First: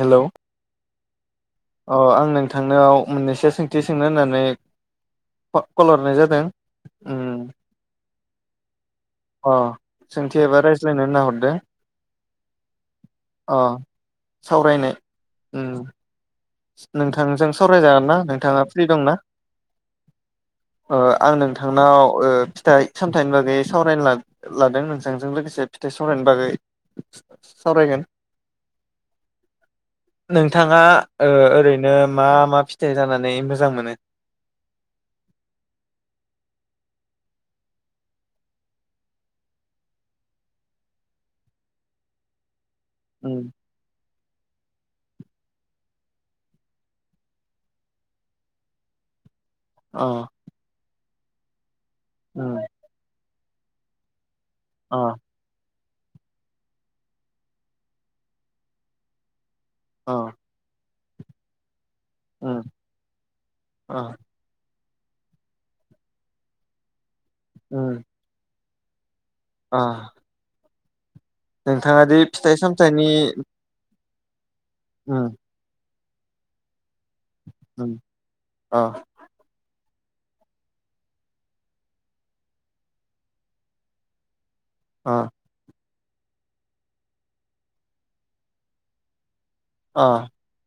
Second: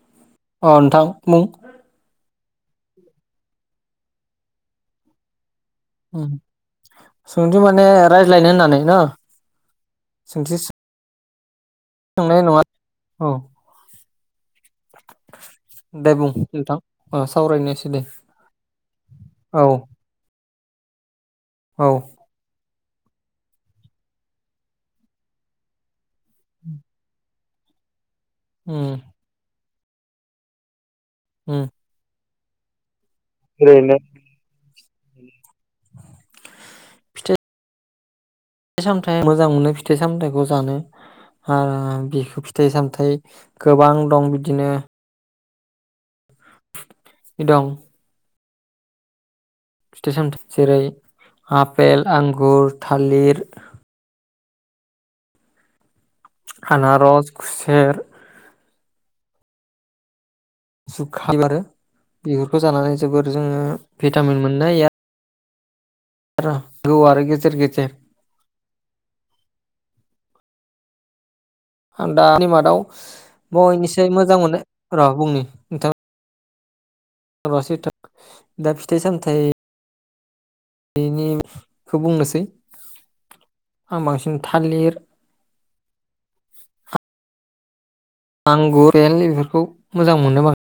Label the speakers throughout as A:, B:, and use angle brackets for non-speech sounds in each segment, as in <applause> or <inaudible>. A: Hello.
B: अ नोंथां बुं।
A: अ आं नोंथांनाव मोननैसो सोंथि सोंनो होननानै क कलहर
B: उम सोंथि माने रायज्लायनो होननानै न'
A: अ सोंथि एबा रायज्लायनो होनना हरदो
B: सोंनाय नङा औ।
A: अ सावरायनाय उम
B: दे बुं <inaudible> अ
A: नोंथांजों
B: सावरायनोसै दे
A: सावरायजागोन ना नोंथाङा फ्रि दंना?
B: औ
A: ओ आं
B: औ
A: नोंथांनाव ओ फिथाइ सामथाइनि बागै सावरायनो ला लादों नोंथांजों लोगोसे फिथाइ सावरायनायनि बागै। सावरायगोन।
B: उम
A: नोंथाङा ओ
B: उम
A: ओरैनो मा मा फिथाइ जानानै मोजां
B: ओरैनो
A: मोनो?
B: फिथाइ सामथाय मोजां मोनो फिथाइ सामथायाइखौ जानो ओ बेखो फिथाइ सामथाय
A: उम
B: गोबां दं बिदिनो। दं।
A: अ
B: फिथाय सामथाय जेरै आपेल,
A: उम
B: आंगुर, थालिर।
A: अ।
B: आनारस, खुसेेर।
A: अ।
B: जुखाम आरो
A: उम
B: बिफोरखौ जानानै जोबोर जोङो
A: अ
B: भिटामिन मोननो हायो आ र औ आरो गेजेर गेजेर।
A: आ
B: आं
A: दि
B: दानि
A: फिथाइ
B: मादाव
A: सामथाइनि
B: बयनिसाय मोजां मोननाय र'
A: उम
B: बुंनि नोंथां
A: उम
B: <unintelligible> दा
A: अ
B: फिथाइ सामथाय बेनिखौ बुंनोसै, आं बांसिन थालिर
A: आ
B: आंगुर बेल बेफोरखौ
A: अ
B: मोजां मोननो बां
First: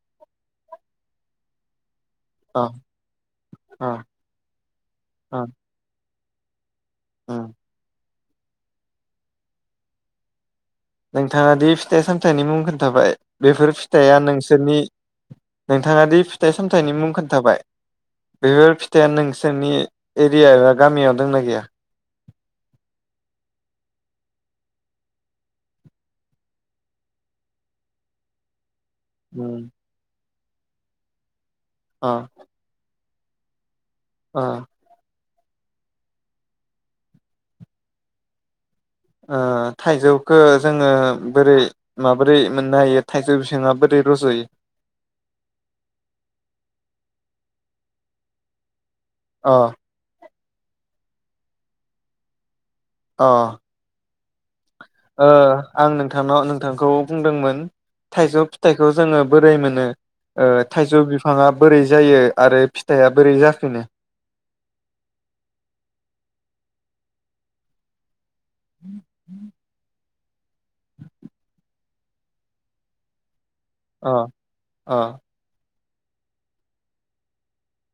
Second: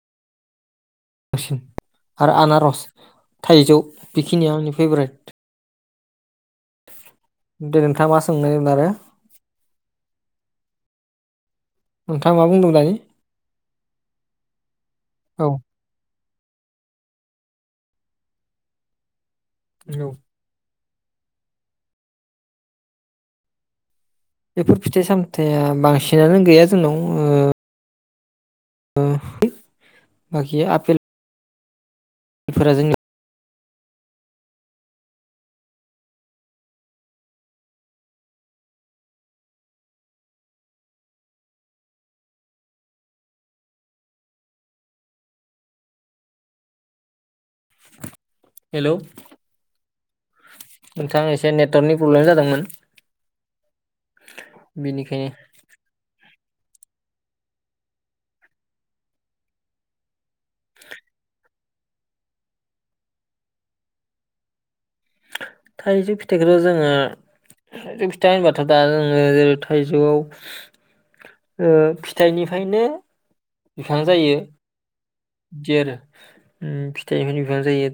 B: सिन आरो
A: अ
B: आनारस थाइजौ
A: अ
B: बेखिनिया आंनि फेभरेट।
A: अ उम
B: दे नोंथाआ मा सोंनायमोन आरो?
A: नोंथाङा दि फिथाइ
B: नोंथाङा
A: सामथायाइनि
B: मा
A: मुं
B: बुंदों दानि
A: खोन्थाबाय बेफोर फिथाइया नोंसोरनि
B: औ औ
A: नोंथाङा दि फिथाइ सामथाइनि मुं खोन्थाबाय बेफोर फिथाइआ नोंसोरनि एरिया एबा गामियाव दंना गैया?
B: बेफोर फिथाइ सामथाइया बांसिनानो गैया जोंनाव ओ ओ
A: उम।
B: बाखि आपेल
A: अ।
B: फोरा जोंनि
A: अ। ओ थाइजौखो जोङो बोरै माबोरै मोननो हायो। थाइजौ बिफांआ बोरै रज'यो?
B: हेलौ
A: अ
B: नोंथाङा एसे नेटवर्कनि प्रब्लेम जादोंमोन।
A: अ
B: <unintelligible>
A: ओ आं नोंथांनाव नोंथांखौ बुंदोंमोन थाइजौ फिथाइखौ जोङो बोरै मोनो? ओ थाइजौ बिफाङा बोरै जायो आरो फिथाइआ बोरै जाफिनो?
B: थाइजौ फिथाइखौथ' जोङो थाइजौ फिथाइ होनबाथ' दा जोङो जेरै थाइजौआव ओ फिथाइनिफ्रायनो बिफां
A: अ
B: जायो।
A: अ
B: बिदि आरो ओम फिथायनिफायनो बिफां जायो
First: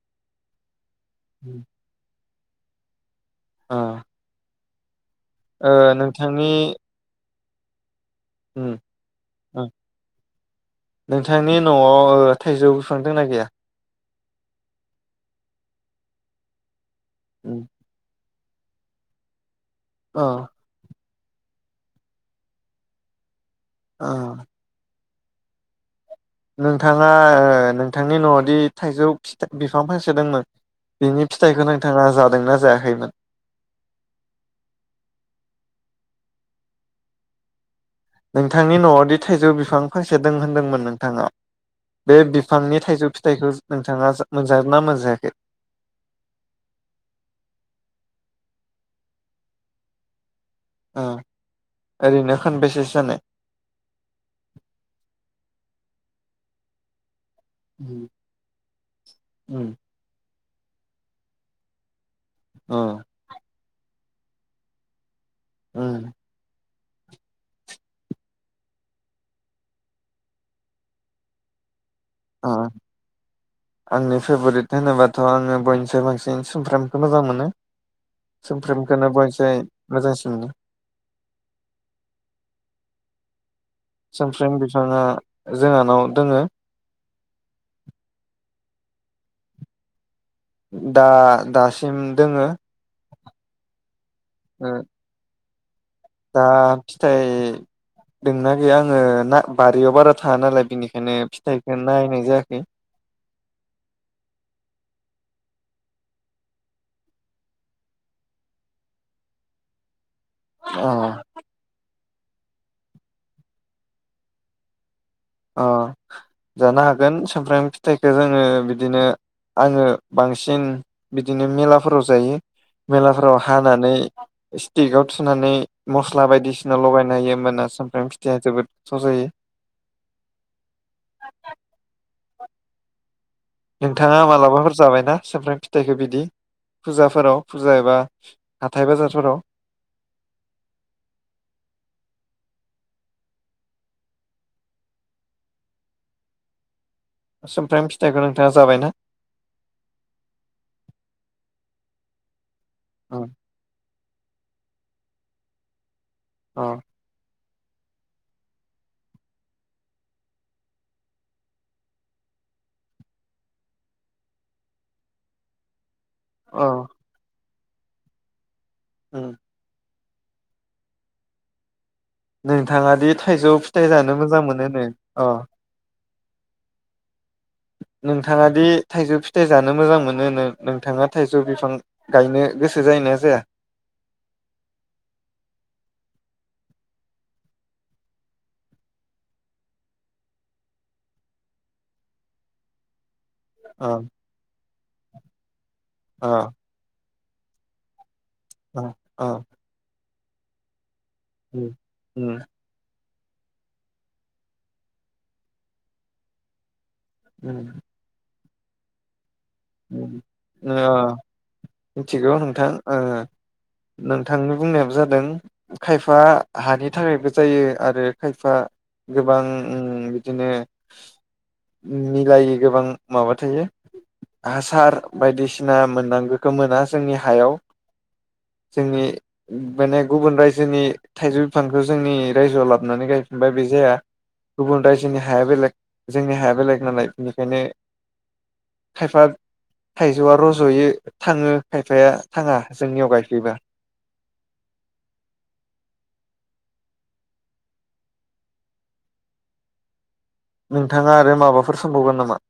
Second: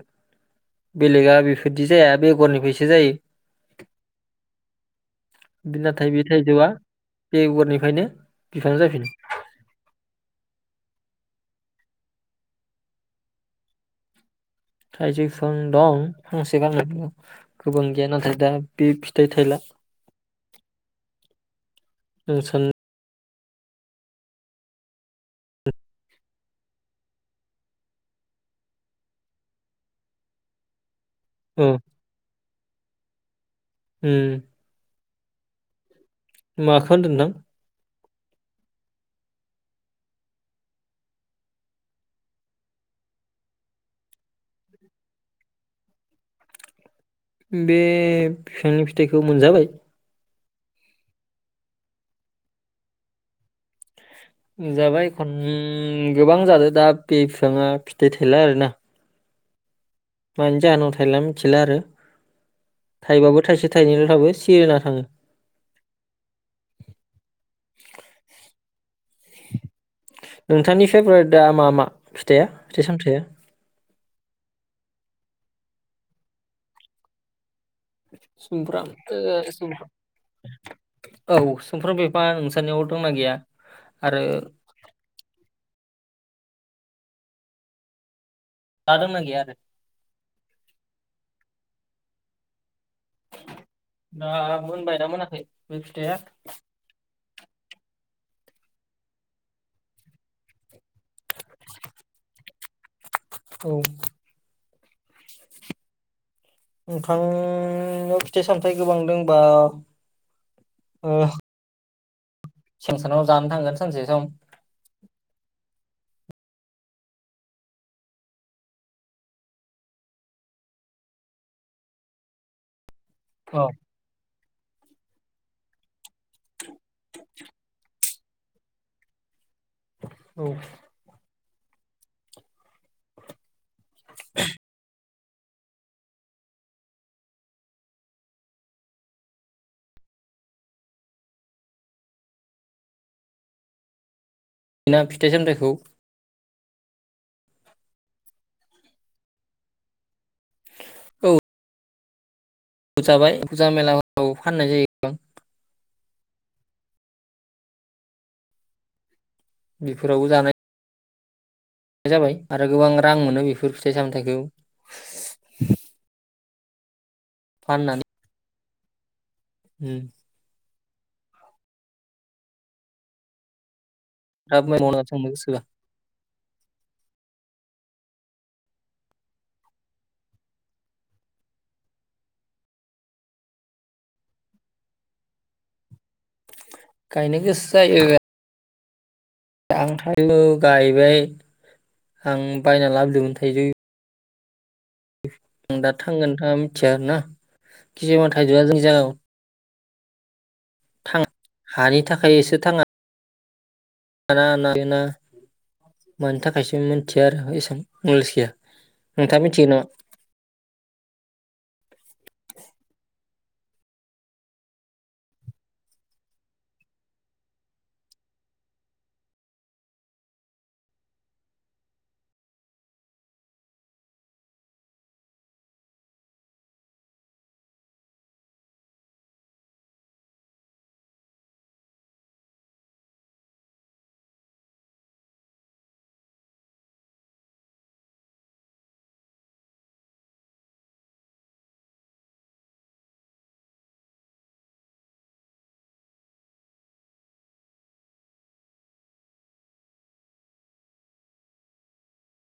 B: बेलेगा बेफोर बिदि जाया बेगरनिफ्रायसो जायो।
A: अ ओ
B: नाथाय बे
A: नोंथांनि
B: थाइजौआ बेगरनिफ्रायनो बिफां
A: उम
B: जाफिनो
A: ओम नोंथांनि न'आव ओ थायजौ बिफां दंना गैया?
B: थायजौ बिफां दं फांसे फांनै
A: उम
B: गोबां गैया नाथाय दा बे फिथाइ थायला।
A: अ
B: जों सान
A: अ नोंथाङा ओ नोंथांनि न'आवदि थाइजौ बिफां फांसेदोंमोन बेनि फिथाइखौ
B: औ
A: नोंथाङा जादोंना जायाखैमोन?
B: ओम माखो होनदों नों?
A: नोंथांनि न'आवदि थाइजौ बिफां फांसे दों होनदोंमोन नोंथाङा। बे बिफांनि थाइजौ फिथाइखौ नोंथाङा जा मोनजादोंना मोनजायाखै?
B: बे फिफांनि फिथाइखौ मोनजाबाय।
A: ओ ओरैनो खानबेसेसो जानाय?
B: जाबाय खन गोबां जादों दा बे फिफाङा फिथाइ थायला आरोना।
A: उम
B: मानि जाहोनाव थायला मिथिला आरो।
A: ओ
B: थाइबाबो थाइसे थाइनैल' थाबाय सिरिना थाङो।
A: उम
B: नोंथांनि फेभराइटआ मा मा फिथाइया
A: अ
B: फिथाइ सामथाइया?
A: आंनि फेभराइट होनोबाथ' आङो बयनिसाय बांसिन सुमफ्रामखौनो मोजां मोनो।
B: सुमफ्राम
A: सुमफ्रामखौनो
B: ओ
A: बयनिसाय
B: सुमफ्राम
A: मोजांसिन मोनो।
B: औ सुमफ्राम बिफाङा नोंसानियाव दंना गैया? आरो
A: सुमफ्राम बिफाङा जोंहानाव दोङो।
B: दा दंना गैया आरो?
A: दा दासिम दोङो।
B: दा
A: ओ
B: मोनबायना मोनाखै बे फिथाइया?
A: दा फिथाइ दंना गैया आङो ना बारियाव बारा थाङा नालाय बिनिखायनो फिथाइखो नायनाय जायाखै।
B: औ। नोंथांनाव फिथाइ सामथाइ गोबां दंबा
A: औ।
B: ओ <unintelligible> जानो थांगोन सानसे जों।
A: अ जानो हागोन सुमफ्राम फिथाइखो जोङो बिदिनो आङो बांसिन बिदिनो मेलाफोराव जायो मेलाफोराव
B: औ
A: हानानै स्टिकाव थुनानै मस्ला बायदिसि सिना लगायना होयो होमबाना सुमफ्राम फिथाइया जोबोद गोथाव जायो।
B: औ।
A: <inaudible> नोंथाङा मालाबाफोर जाबायना सुमफ्राम फिथ थाइखो बिदि फुजाफोराव फुजा एबा हाथाइ बाजारफोराव?
B: सिना फिथाइ सामथाइखौ।
A: सुमफ्राम फिथाइखौ नोंथाङा जाबायना?
B: औ।
A: अ
B: जाबाय फुजा मेलाफोराव फाननाय जायो।
A: अ।
B: बेफोरावबो जानाय जाबाय आरो गोबां रां मोनो बेफोर फिथाइ सामथाइखौ
A: अ।
B: फाननानै।
A: उम।
B: उम।
A: नोंथाङादि थाइजौ फिथाइ जानो मोजां
B: थाब
A: मोनोनो
B: मावना
A: अ
B: थांनो गोसोबा
A: नोंथाङा दि थाइजौ फिथाइ जानो मोजां मोनो नो नोंथाङा थाइजौ बिफां गायनो गोसो जायोना जाया
B: गायनो गोसो जायो। आं थाइजौ गायबाय आं बायना लाबोदोंमोन थाइजौ
A: अ
B: आं दा
A: अ
B: थांगोन थाङा मिथिया आरोना किसुमान थाइजौआ
A: अ
B: जोंनि जायगायाव
A: अ
B: थाङा
A: उम
B: हानि
A: उम
B: थाखायसो थाङा ना ना मानि थाखायसो मिथिया आरो एसां
A: उम
B: नलेज गैया नोंथाङा मिथिगो नामा
A: ओ मिथिगौ नोंथां ओ नोंथांनि बुंनायाबो जादों खायफा हानि थाखायबो जायो आरो खायफा गोबां उम बिदिनो मिलायै गोबां माबा थायो हासार बायदिसिना मोननांगोखो मोना जोंनि हायाव जोंनि माने गुबुन रायजोनि थाइजौ बिफांखो जोंनि रायजोआव लाबनानै गायफिनबा बे जाया गुबुन रायजोनि हाया बेलेग जोंनि हाया बेलेग नालाय बेखायनो खायफा थाइजौआ रज'यो थाङो खायफाया थाङा जोंनियाव गायफैबा नोंथाङा आरो माबाफोर सोंबावगोन नामा